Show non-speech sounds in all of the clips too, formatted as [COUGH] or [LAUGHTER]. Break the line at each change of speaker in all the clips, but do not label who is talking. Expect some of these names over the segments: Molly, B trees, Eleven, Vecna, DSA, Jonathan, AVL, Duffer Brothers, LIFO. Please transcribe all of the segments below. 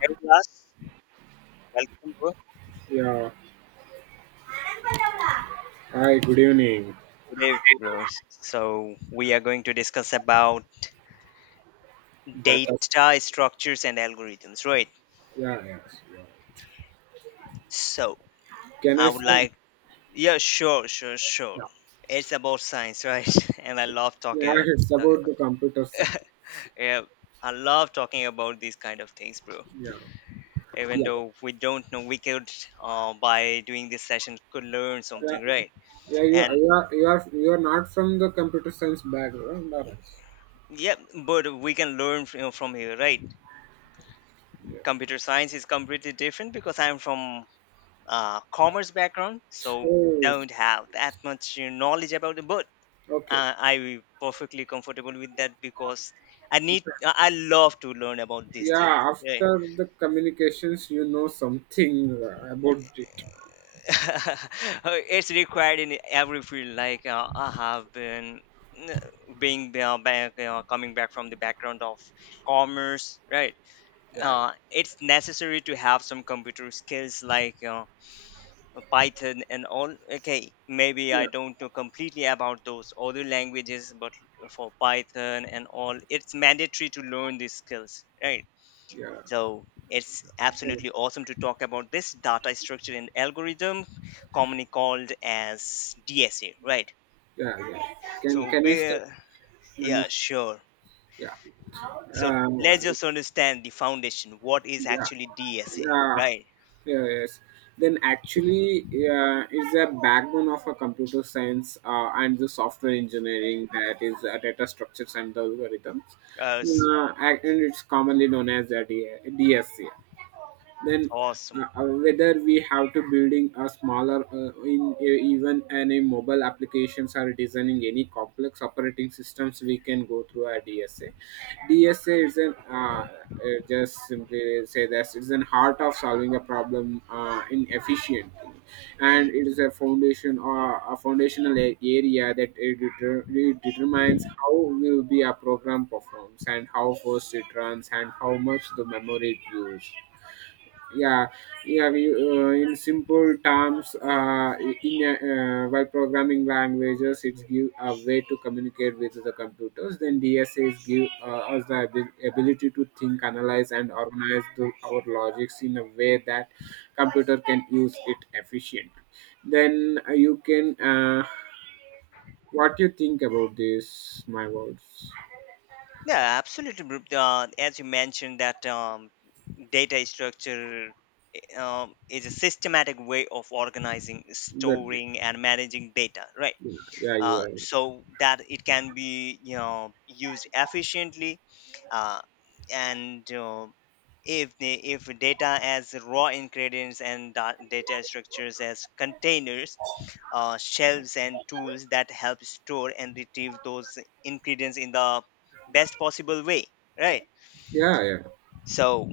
Hey Ulas, welcome bro.
Yeah. Hi, good evening.
Today bro, so we are going to discuss about
That's
data structures and algorithms, right?
yeah, yes.
So
Can I
I would
start?
like, yeah, sure, sure, sure.
Yeah.
It's about science, right? [LAUGHS] And I love
Yeah, it's
talking
about
about-
the computer side.
yeah, I love talking about these kind of things, bro.
Yeah.
Even
Yeah.
though we don't know, we could, by doing this session, could learn
Yeah.
something, right?
Yeah, you are,
And
you are, you are, you are not from the computer science background, are you?
yeah, but we can learn from here, right?
Yeah.
Computer science is completely different because I'm from commerce background, so
Oh,
don't have that much knowledge about it. But
okay.
I'm perfectly comfortable with that because
Okay.
I love to learn about these things.
Yeah,
Yeah.
after the communications, you know something about it.
[LAUGHS] It's required in every field. Like I have uh, coming back from the background of commerce, right?
Yeah,
It's necessary to have some computer skills like. Python and all. Okay, maybe I
yeah,
don't know completely about those other languages, but for Python and all, it's mandatory to learn these skills, right?
yeah,
So it's
So,
absolutely awesome to talk about this data structure and algorithm, commonly called as DSA, right?
yeah. Can
So
can I
we
start,
Yeah,
Manish?
sure.
Yeah.
So let's
Um,
just understand the foundation. What is
yeah
actually DSA,
yeah
right?
yeah, yes then actually, yeah, it's a backbone of a computer science and the software engineering, that is data structures and the algorithms,
Uh, s-
and it's commonly known as a DSCA. Then
Awesome.
whether we have to building a smaller in even any mobile applications or designing any complex operating systems, we can go through a dsa. Dsa is an just simply say that it's an heart of solving a problem in efficiently, and
Mm.
it is a foundation or a foundational area that it determines how will be a program performs, and how fast it runs, and how much the memory it uses. Yeah, yeah, in simple terms, in while programming languages it's give a way to communicate with the computers, then dsas give us the ability to think, analyze and organize the, our logics in a way that computer can use it efficiently. Then you can what you think about this my words?
Yeah, absolutely, bro. As you mentioned that data structure is a systematic way of organizing,
That
storing, and managing data, right?
Yeah, yeah, you are.
So that it can be, you know, used efficiently, uh, and if the, if data as raw ingredients and data structures as containers, shelves, and tools that help store and retrieve those ingredients in the best possible way, right?
Yeah, yeah.
So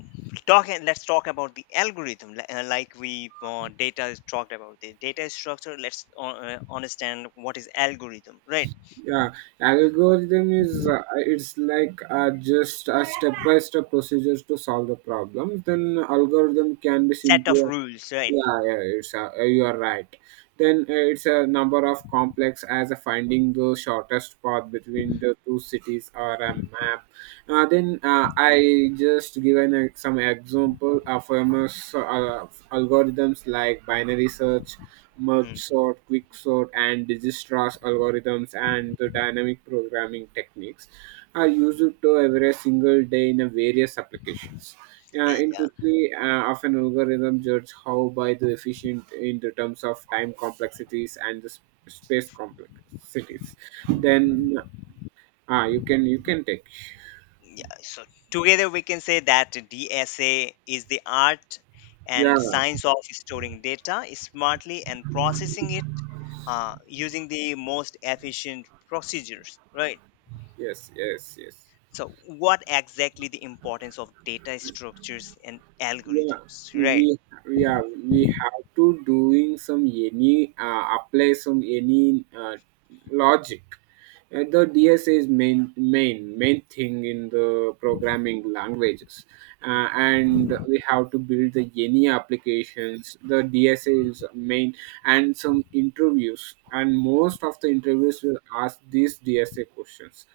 talking let's talk about the algorithm li- like we data is talked about the data structure. Let's understand what is algorithm, right?
Yeah, algorithm is it's like just a step by step procedures to solve the problem. Then algorithm can be
Set of
simpler.
rules, right?
Yeah, yeah, it's a, you are right. Then it's a number of complex as a finding the shortest path between the two cities or a map. Then I just given some example of famous algorithms like binary search, merge
Hmm.
sort, quick sort, and digistra's algorithms and the dynamic programming techniques are used to every single day in a various applications in
Yeah,
quickly, of an algorithm judge how by the efficient in the terms of time complexities and the space complexities. Then, you can you can take.
yeah, so together we can say that DSA is the art
Yeah.
and science of storing data smartly and processing it using the most efficient procedures, right?
Yes. Yes. Yes.
So, what exactly the importance of data structures and
Yeah,
algorithms, right?
we yeah, we have to doing some any apply some any logic. The DSA is main thing in the programming languages,
Mhm.
and we have to build the any applications. The DSA is main, and some interviews, and most of the interviews will ask these DSA questions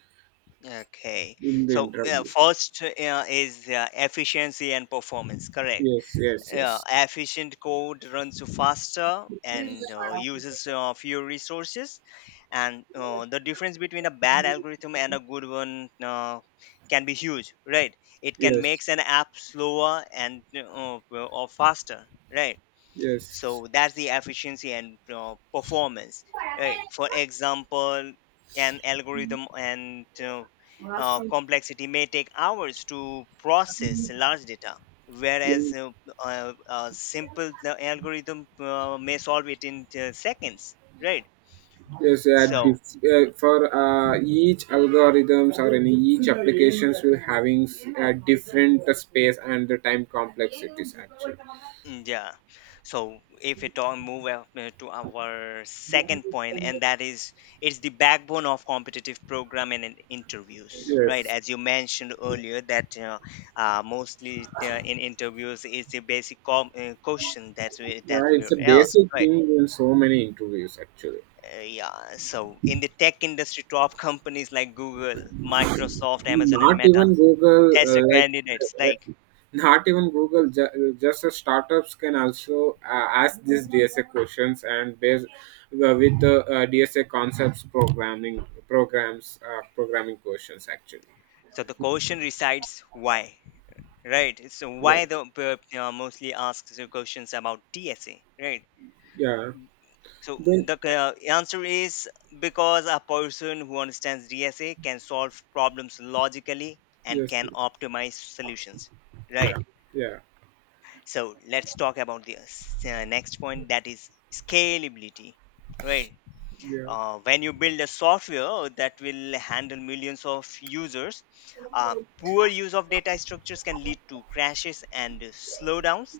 Okay.
in the
So,
interviews.
first is efficiency and performance, correct?
Yes, yes, yes,
Efficient code runs faster and uses fewer resources. And the difference between a bad algorithm and a good one can be huge, right? It can
yes,
make an app slower and or faster, right?
yes.
So that's the efficiency and performance. Right? For example, an algorithm and complexity may take hours to process large data,
Yeah.
whereas a simple algorithm may solve it in seconds. Right?
Yes, at
So
dif- for each algorithms or in each applications will having different space and the time complexities actually.
Mm, yeah. So if we talk move up to our second point, and that is it's the backbone of competitive programming and interviews, right?
Yes,
As you mentioned earlier, that mostly in interviews is the basic question that we
yeah,
that
it's
we're
a
asked,
basic
right?
thing in so many interviews actually.
Yeah. So in the tech industry, top companies like Google, Microsoft, Amazon, and
Not
Meta
even Google,
test their
like
candidates. Like,
uh, not even Google, just the startups can also ask these DSA questions and based with the DSA concepts programming programs programming questions actually.
so the question resides why. Right. So
Yeah,
why the mostly asks you questions about DSA, right?
yeah.
So
Then
the answer is because a person who understands DSA can solve problems logically and
Yes,
can
yes,
optimize solutions,
yeah,
right?
yeah,
So let's talk about the next point that is scalability, right?
yeah.
When you build a software that will handle millions of users, poor use of data structures can lead to crashes and slowdowns.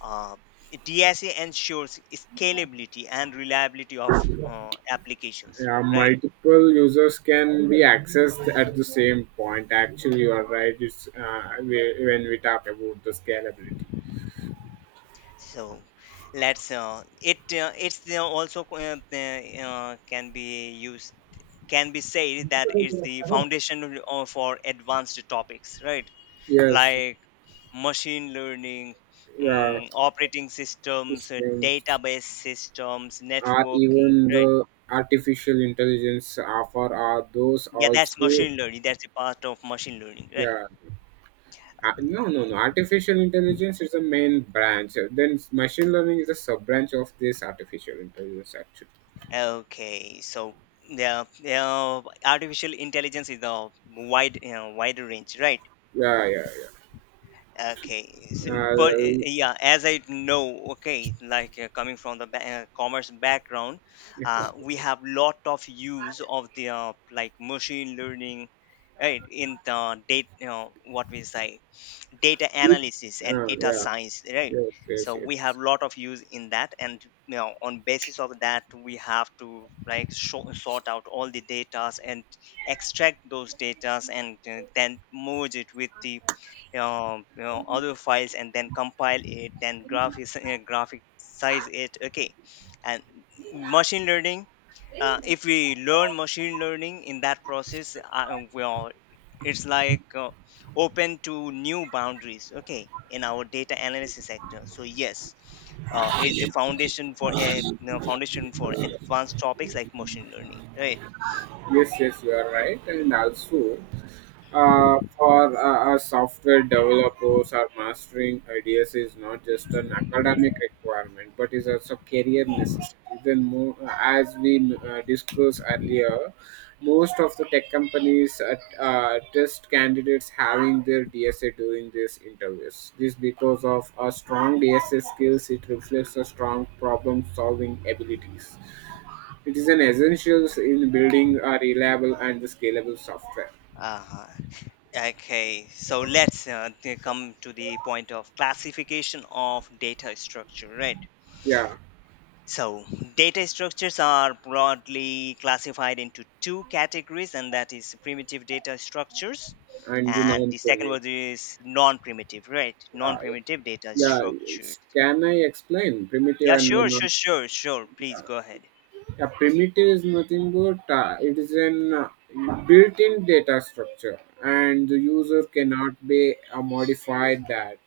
Uh, DSA ensures scalability and reliability of applications,
Yeah,
right?
multiple users can be accessed at the same point. Actually, you are right. It's when we talk about the scalability.
So let's it it's also co- p- can be used can be said that it's the foundation for advanced topics, right?
Yes,
Like machine learning,
yeah,
mm, operating systems,
systems
database systems,
are
networking,
even
right?
the artificial intelligence offer are those
Yeah, that's
also.
machine learning. That's a part of machine learning, right?
Yeah. No, no, no. Artificial intelligence is the main branch. Then machine learning is a sub branch of this artificial intelligence actually.
Okay, so the, yeah, artificial intelligence is a wide, you know, range, right?
Yeah, yeah, yeah.
Okay, so but
Uh,
yeah, as I know, okay, like coming from the commerce background,
yeah,
we have lot of use of the, like machine learning, right? In the date, you know, what we say, data analysis and data
yeah,
science, right?
yes, yes,
So we have
yes.
lot of use in that, and you know, on basis of that, we have to like sort out all the datas and extract those datas and then merge it with the, you know, other files, and then compile it, then graphics, [LAUGHS] graphic size it. Okay. And machine learning, if we learn machine learning in that process, well, it's like, open to new boundaries. Okay, in our data analysis sector. So yes, it's the foundation for a, you know, foundation for advanced topics like machine learning, right?
Yes, yes, you are right. And also, for us software developers, our mastering ideas is not just an academic requirement, but is also career necessity. Then, more, as we discussed earlier, most of the tech companies test candidates having their DSA during these interviews. This because of a strong DSA skills, it reflects a strong problem-solving abilities. It is an essential in building a reliable and scalable software.
Uh, okay, so let's come to the point of classification of data structure, right?
Yeah.
So, data structures are broadly classified into two categories, and that is primitive data structures,
And
and the second
non-primitive.
one is non primitive, right? Non
Yeah, yeah.
primitive data structures.
Can I explain primitive
Yeah,
and the
sure,
non?
sure, sure, sure. Please go ahead.
Yeah, primitive is nothing but it is an built-in data structure, and the user cannot be modified that.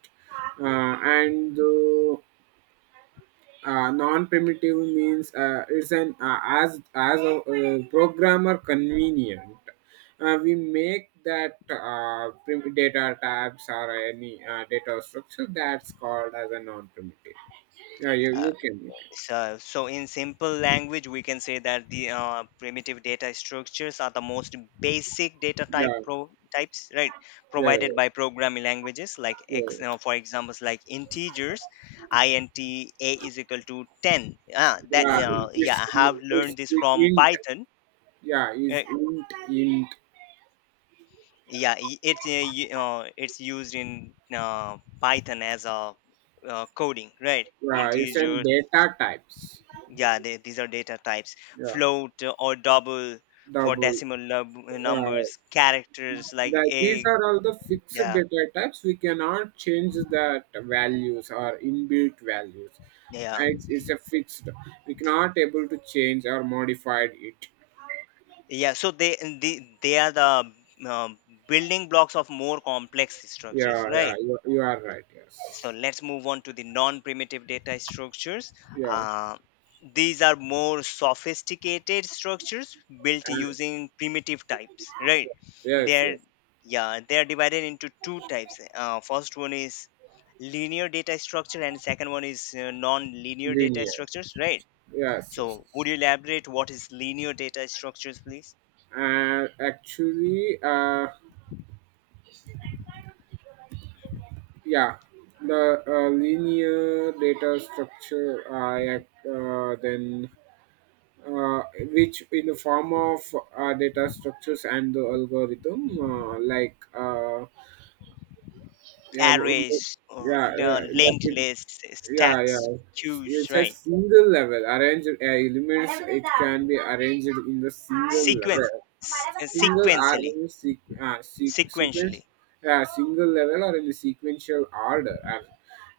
And Non-primitive means it's an as a programmer convenient, we make that data tabs or any data structure, that's called as a non-primitive. Yeah, you,
Uh,
you can make it.
So, so in simple language, we can say that the primitive data structures are the most basic
Yeah.
types, right?
Yeah.
Provided by programming languages, like
Yeah.
for examples, like integers, int a is equal to ten. Ah, that
yeah
yeah,
it's,
I have
it's
learned this from
int.
Python.
Yeah, is
Uh,
int int.
yeah, it's used in Python as a coding, right?
Yeah, it's
Integers.
an data types.
Yeah, they, these are data types,
Yeah,
float or double for
double.
decimal
Yeah,
numbers, characters like
that these
a.
are all the fixed
Yeah,
data types, we cannot change that values or inbuilt values.
yeah,
It's a fixed, we cannot able to change or modify it.
yeah. So they are the, um, building blocks of more complex structures,
Yeah, yeah,
right?
you are right. Yes.
So let's move on to the non-primitive data structures.
Yeah.
Uh, these are more sophisticated structures built
And
using primitive types, right?
yes,
They're,
yes.
yeah, they're divided into two types. Uh, first one is linear data structure, and second one is non-linear data
Linear,
structures, right?
yes, yes.
So would you elaborate what is linear data structures, please?
and actually Yeah, the linear data structure I then uh, which in the form of data structures and the algorithm like yeah, w-
Arrays,
yeah, yeah, like
linked
it-
lists,
yeah, yeah,
stacks, queues,
it's a
right?
single level arranged elements, it can be arranged in the single
Sequence,
level, single or
sequentially,
in a
sequentially.
sequence, single level or in a sequential order, and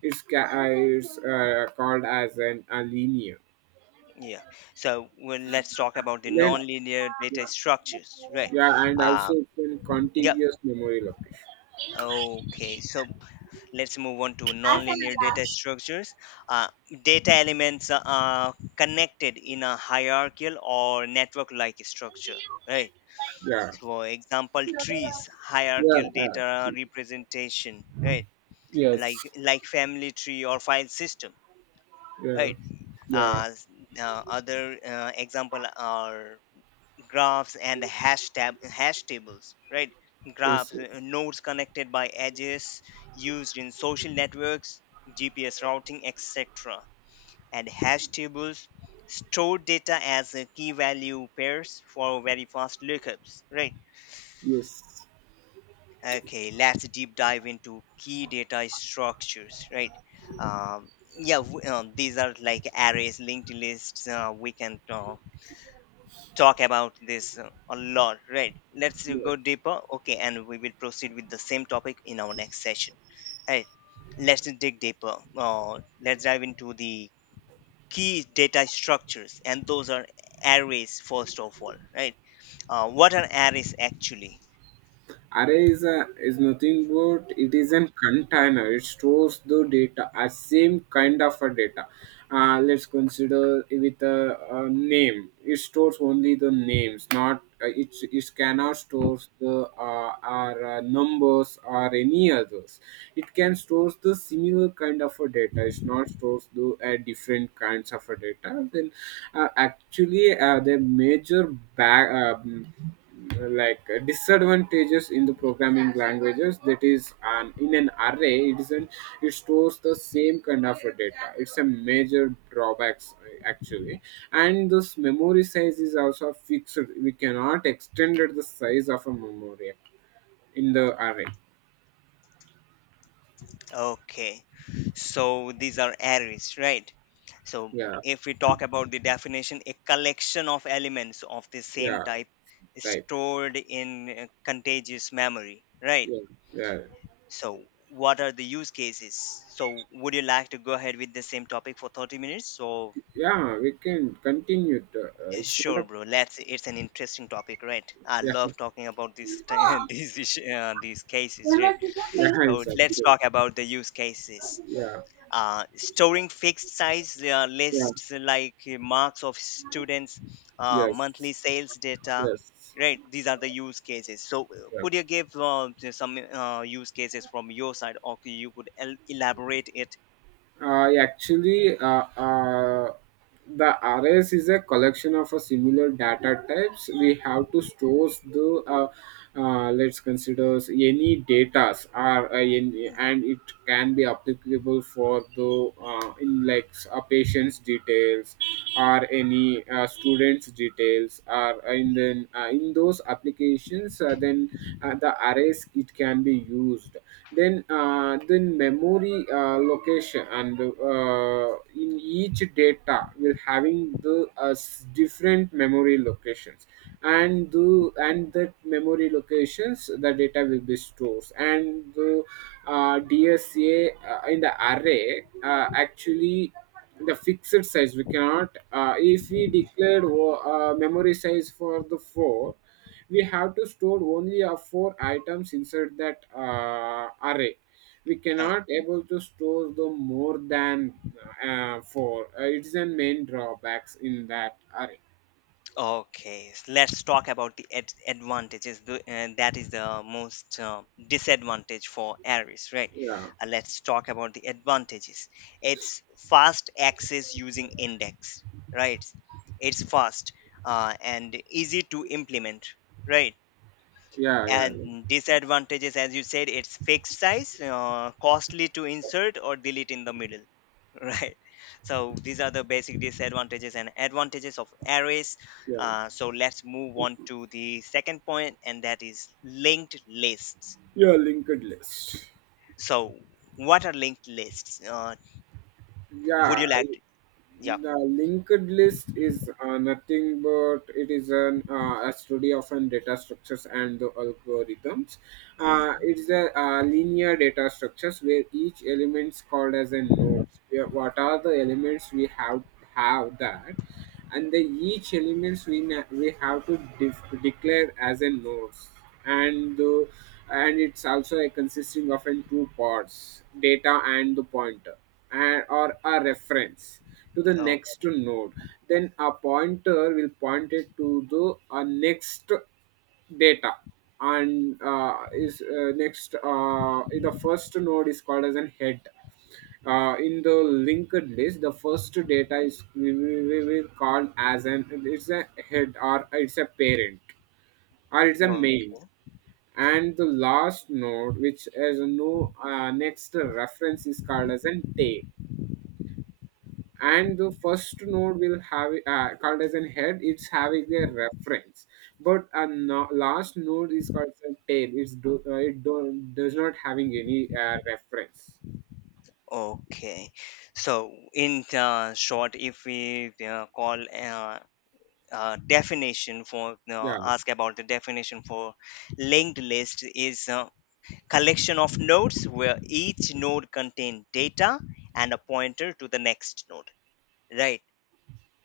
it's called as an a linear.
Yeah, so well, let's talk about the
Then,
nonlinear data structures, right?
yeah, and
Um,
also it's in
yep,
contiguous memory location.
okay, so let's move on to nonlinear data structures. Uh, data elements are connected in a hierarchical or network like structure, right?
Yeah,
So, for example, trees,
yeah,
hierarchical
yeah,
data representation, right? Like family tree or file system,
yeah,
right?
yeah.
uh, s- Other example are graphs and hash tables, right? Graphs,
Yes, yes,
nodes connected by edges, used in social networks, gps routing, etc. And hash tables store data as key value pairs for very fast lookups, right?
yes.
Okay, let's deep dive into key data structures, right? Um, yeah, these are like arrays, linked lists, we can, talk about this, a lot, right? Let's
Yes.
go deeper. Okay, and we will proceed with the same topic in our next session. Right? Let's dig deeper. Let's dive into the key data structures, and those are arrays first of all, right? What are arrays actually?
Array is, a, is nothing but it is a container. It stores the data, a same kind of a data. Let's consider with a name. It stores only the names, not. It cannot store the our numbers or any others. It can store the similar kind of a data. It's not stores the different kinds of a data. Then actually the major back. Disadvantages in the programming languages, that is an in an array it is an, it stores the same kind of a data, it's a major drawbacks actually, and this memory size is also fixed, we cannot extend it the size of a memory in the array.
Okay. So these are arrays, right? So
Yeah.
if we talk about the definition, a collection of elements of the same
Yeah.
type
Type.
stored in contagious memory, right?
Yeah. Yeah.
So what are the use cases? So would you like to go ahead with the same topic for 30 minutes? So
Yeah, we can continue to,
eh,
it's not
sure,
a
bro. Let's. It's an interesting topic, right? I
yeah
love talking about these [LAUGHS] these cases,
yeah
right? So
it's
let's
actually
talk about the use cases.
yeah
Storing fixed size
yeah
lists like marks of students,
yes.
monthly sales data,
Yes.
right? These are the use cases. So
Yeah.
could you give, just some, use cases from your side, or you could elaborate it?
Uh, actually, uh, uh, the arrays is a collection of a similar data types. We have to store the let's consider any datas are any, and it can be applicable for the in like a patient's details or any students details or and then in those applications then the arrays it can be used, then memory location, and uh, in each data will having the different memory locations, and the and that memory locations the data will be stores, and the DSA in the array, actually the fixed size we cannot if we declared memory size for the four, we have to store only a four items inside that array. We
Mm,
cannot able to store the more than four, it's a main drawbacks in that array.
okay, let's talk about the advantages. The, and that is the most, disadvantage for Aries, right?
Yeah.
Let's talk about the advantages. It's fast access using index, right? It's fast and easy to implement, right?
Yeah. Yeah.
And
Yeah.
disadvantages, as you said, it's fixed size, costly to insert or delete in the middle. [LAUGHS] Right. So these are the basic disadvantages and advantages of arrays.
Yeah,
So let's move on to the second point, and that is linked lists.
yeah, linked list.
So what are linked lists? Would
Yeah,
you like to? Yeah.
the linked list is nothing but it is an a study of an data structures and the algorithms.
Mm,
It's a linear data structures where each element is called as a node. Where- what are the elements we have that, and the each elements we we have to declare as a nodes, and the, and it's also a consisting of in two parts, data and the pointer, and or a reference to the
oh,
next node. Then a pointer will point it to the next data, and is next, the first node is called as an head. Uh, in the linked list, the first data is we will call as an it's a head, or it's a parent, or it's a
oh,
main, and the last node which has no next reference is called as an tail, and the first node will have called as an head. It's having a reference, but a last node is called as a tail. It's do, does not having any reference.
okay. So in, short, if we, call definition for
Yeah,
ask about the definition for linked list is a collection of nodes where each node contains data and a pointer to the next node, right?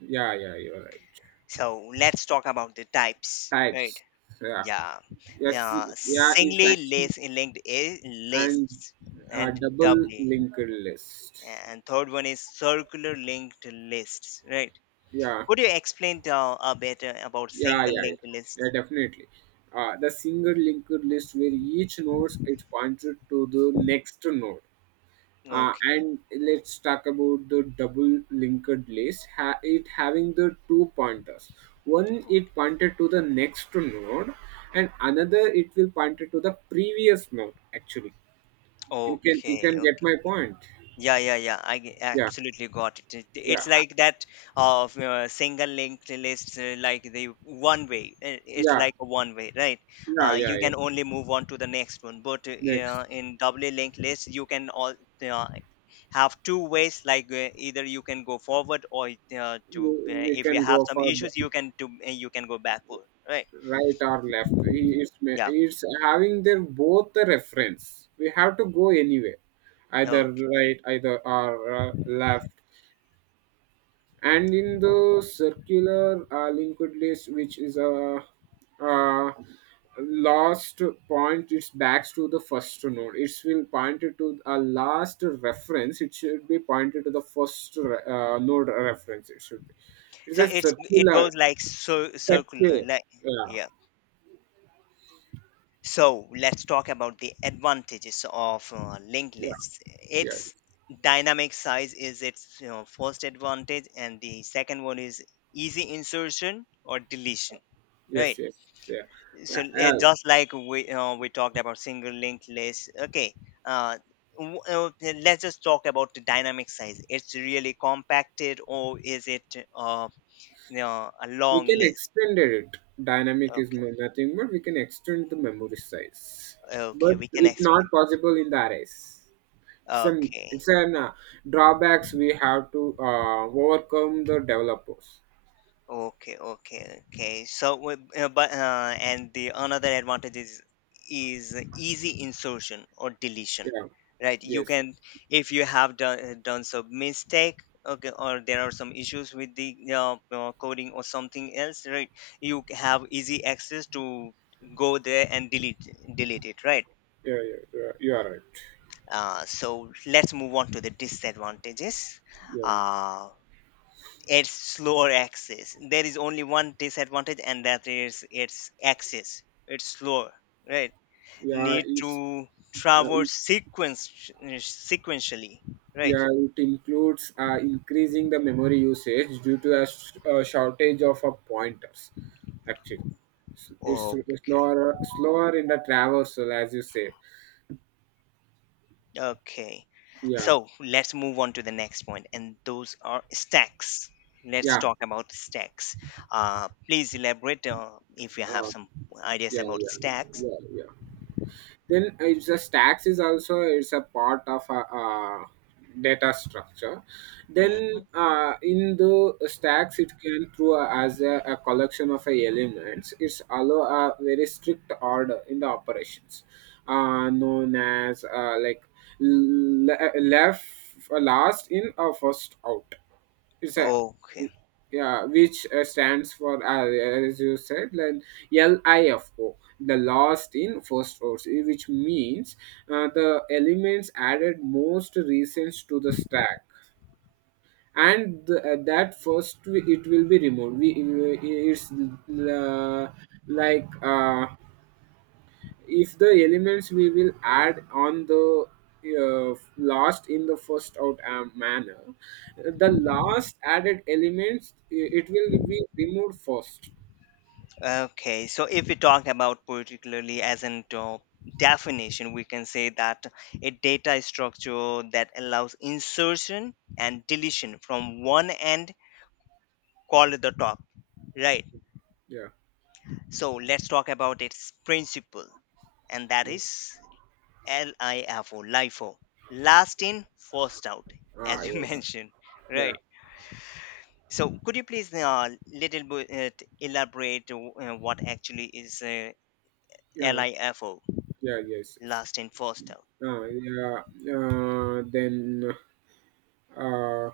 yeah, yeah. You're right.
So let's talk about the types, right?
Types. So, yeah,
Yeah,
yes, yeah, it's
singly
actually.
list linked I-
And
lists, and
double
doubly,
linked list.
and third one is circular linked lists, right?
Yeah,
Could you explain, a bit, about
yeah,
single
yeah, yeah,
linked lists?
yeah definitely. The single linked list where each node is pointed to the next node.
Okay.
And let's talk about the double linked list. Ha- it having the two pointers. One it pointed to the next node, and another it will pointed to the previous node actually. You can you can
Okay,
get
okay.
my point.
Yeah, yeah, yeah.
Yeah,
Absolutely got it. It-
yeah,
it's like that of, single linked list, like the one way. Uh, it's
yeah,
like a one way, right?
yeah, yeah,
You
yeah.
can only move on to the next one. But
Next.
in doubly linked list, you can all uh, have two ways. Like either you can go forward, or to
We
if you
can
have
go
some
for the
issues, you can go backward, right?
right or left.
Yeah.
It's having their both the reference. We have to go anywhere, either
Oh,
right either or left. And in the circular linked list, which is a, uh last point, it's backs to the first node. It will point it to a last reference. It should be pointed to the first node reference, it should be. It's
so
a
it
circular.
goes like so
Circular.
circular, like,
Yeah.
yeah. So let's talk about the advantages of linked
Yeah.
lists.
Yeah.
Its dynamic size is its first advantage, and the second one is easy insertion or deletion.
Yes.
Right.
Yes. Yeah.
So
Uh,
just like we we talked about single linked list. Okay. Uh, w- uh, let's just talk about the dynamic size. It's really compacted, or is it uh, a
We
long
can
list?
extend it.
Okay.
Nothing but we can extend the memory size.
Okay.
But
We can
it's
extend
not
them.
possible in the arrays. Some
Okay.
it's an drawbacks we have to overcome the developers.
Okay, okay, okay. So, wi- but and the another advantage is easy insertion or deletion,
Yeah.
right? You
Yes.
can if you have done some mistake, okay, or there are some issues with the coding or something else, right? Have easy access to go there and delete it, right?
Yeah. Yeah. You are right.
So let's move on to the disadvantages.
Yeah.
Uh, it's slower access. There is only one disadvantage, and that is its access. It's slower, right?
Yeah.
Need
It's.
to
uh,
traverse sequence sequentially, right?
Yeah, it includes increasing the memory usage due to a, a shortage of pointers. Actually, it's
Okay,
slower, slower in the traversal, as you say.
okay.
Yeah,
So let's move on to the next point, and those are stacks. Let's
yeah,
talk about stacks. Please elaborate if you have
uh,
some ideas
yeah,
about
yeah,
stacks.
yeah, yeah. Then it's a stacks is also it's a part of a, uh data structure. then
Mhm.
uh, in the stacks, it can through as a collection of a elements, it's allow a very strict order in the operations, known as like left, last in or first out. It's a.
Okay.
Yeah, which stands for, as you said, like LIFO, the last in first rows, which means the elements added most recent to the stack, and that it will be removed. We it's uh, like If the elements we will add on the last in the first out manner, the last added elements, it will be removed first.
Okay, so if we talk about particularly as an definition, we can say that a data structure that allows insertion and deletion from one end called the top, right?
Yeah,
So let's talk about its principle, and that
yeah.
is LIFO, LIFO, last in, first out,
Ah,
as you [LAUGHS]
yes.
mentioned,
Yeah.
right? So could you please little bit elaborate what actually is
Yeah.
LIFO?
Yeah. Yes, yes.
Last in, first out.
Yeah. uh, then uh,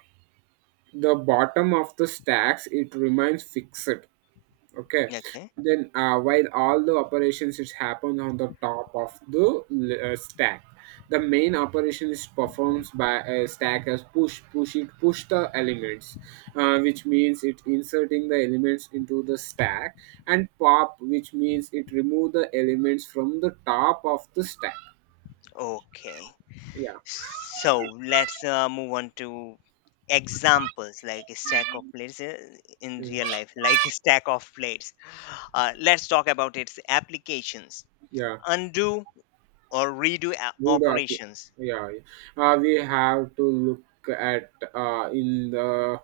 the bottom of the stacks, it remains fixed. Okay.
Okay.
Then while all the operations is happen on the top of the stack, the main operation is performed by a stack as push, push it, push the elements, which means it inserting the elements into the stack, and pop, which means it remove the elements from the top of the stack.
Okay.
Yeah.
So let's move on to examples like a stack of plates in
Mm.
real life, [LAUGHS] like a stack of plates. Let's talk about its applications.
Yeah.
Undo or redo
We doc-
operations.
yeah, yeah. We have to look at in the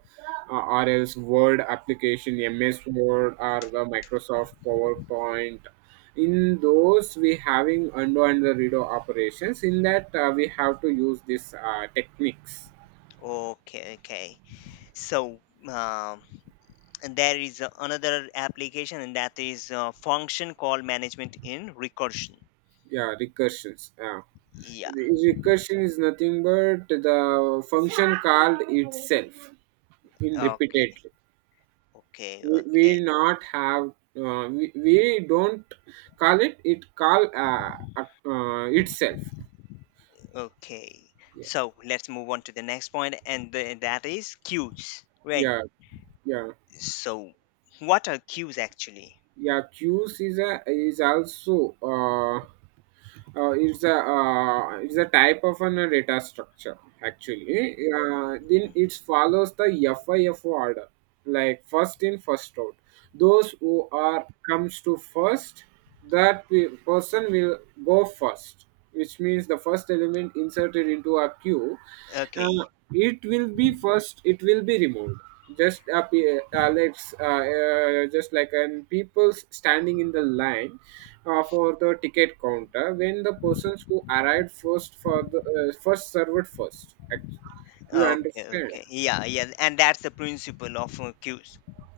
or else Word application, MS Word, or the Microsoft PowerPoint. In those, we having undo and the redo operations. In that, we have to use these techniques.
Okay. Okay. So um, and there is another application, and that is a function called management in recursion.
Yeah, recursions. Yeah.
Yeah.
The recursion is nothing but the function called itself in
Okay.
repeatedly.
Okay. Okay.
We not have we don't call it. It call itself.
Okay,
Yeah.
so let's move on to the next point, and that is cues, right?
Yeah. Yeah.
So, what are cues actually?
Yeah, queues is also, is a, is a type of an data structure, actually. Then
Mhm.
it follows the FIFO order, like first in first out. Those who are comes to first, that person will go first. Which means the first element inserted into a queue, uh,
Okay,
it will be first, it will be removed. Let's, just like an people standing in the line for the ticket counter. When the persons who arrived first, for the first served first, actually. You
okay,
understand.
okay. Yeah, yeah, and that's the principle of cues,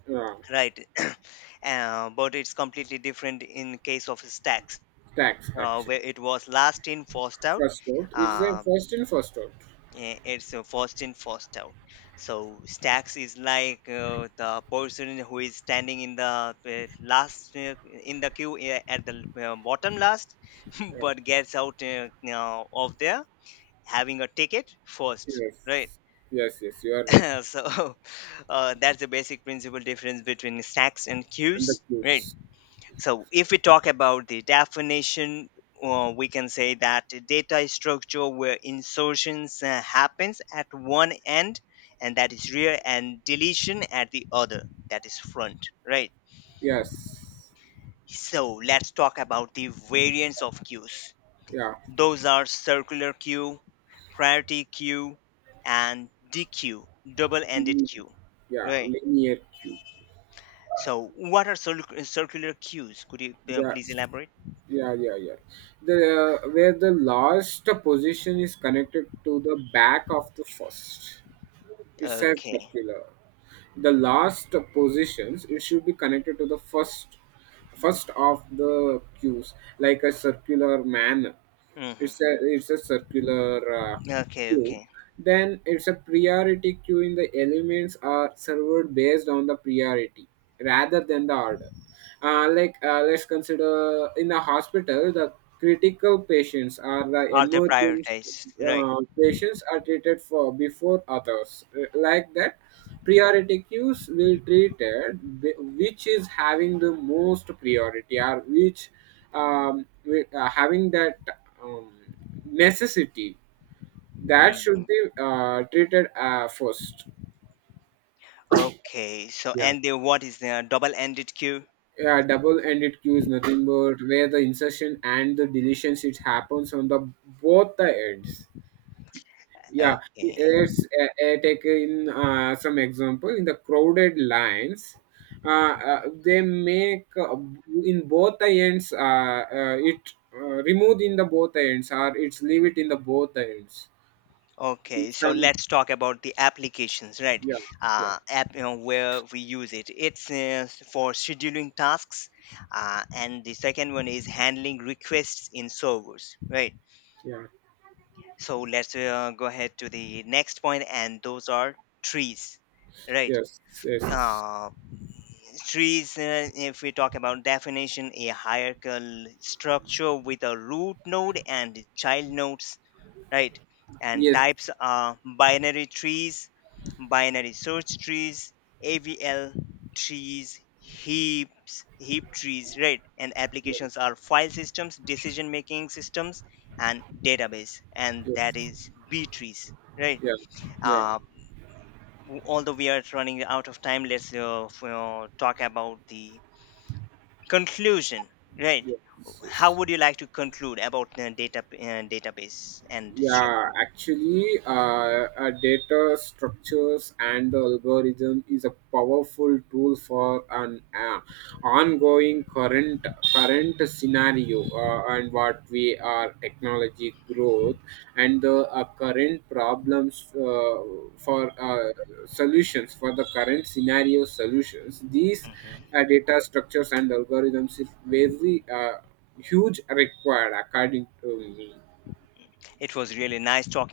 uh,
right? [CLEARS THROAT] But it's completely different in case of stacks,
tax actually.
where it was last in, first out.
First out It's a
Uh,
first in first out.
it's first in first out, so stacks is like the person who is standing in the last in the queue at the bottom last, [LAUGHS]
Yeah.
but gets out of there having a ticket first, right.
Yes. Yes. Yes, you are right.
[LAUGHS] So [LAUGHS] that's the basic principle difference between stacks and
And the
queues, right.
clues.
So if we talk about the definition, we can say that the data is structure where insertions happens at one end, and that is rear, and deletion at the other, that is front, right.
Yes.
So let's talk about the variants of queues.
Yeah.
Those are circular queue, priority queue, and DQ, double ended
Mm,
queue,
yeah,
right.
linear cube.
So what are circular queues? Could you
Yeah,
please
s-
elaborate?
yeah, yeah, yeah. The Where the last position is connected to the back of the first. It says
Okay.
circular. The last positions, it should be connected to the first, first of the cues, like a circular manner. It's a.
Hmm.
It's a circular
Okay,
queue.
okay.
Then it's a priority queue, in the elements are served based on the priority rather than the order. Let's consider in the hospital the critical patients or the
Are they
emergency
prioritized? Right.
patients are treated for before others. Like that, priority queues will treated, which is having the most priority, or which having that um, necessity, that should
Mhm.
be treated first.
Okay. So,
Yeah.
what is the double-ended queue?
Yeah, double-ended queue is nothing but where the insertion and the deletion, it happens on the both the ends. Yeah,
Okay.
let's, take in some example in the crowded lines. They make in both the ends. It removed in the both ends, or it's leave it in the both ends.
Okay. So
Some.
let's talk about the applications, right?
Yeah. Yeah.
Where we use it. It's for scheduling tasks, and the second one is handling requests in servers, right?
Yeah.
So let's go ahead to the next point, and those are trees, right?
Yes, yes.
Uh, Trees, if we talk about definition, a hierarchical structure with a root node and child nodes, right. And
Yes.
types are binary trees, binary search trees, AVL trees, heap trees, right. And
Yeah.
applications are file systems, decision making systems, and database, and
Yes.
that is b trees, right.
Yeah. Yeah.
uh, Although we are running out of time, let's talk about the conclusion, right?
Yes,
How
yes.
would you like to conclude about the data database and
Yeah,
structure?
actually, data structures and the algorithm is a powerful tool for an ongoing current scenario, and what we are technology growth and the current problems, for solutions for the current scenario solutions. These
Hmm.
data structures and algorithms is very huge required, according to me.
It was really nice talking.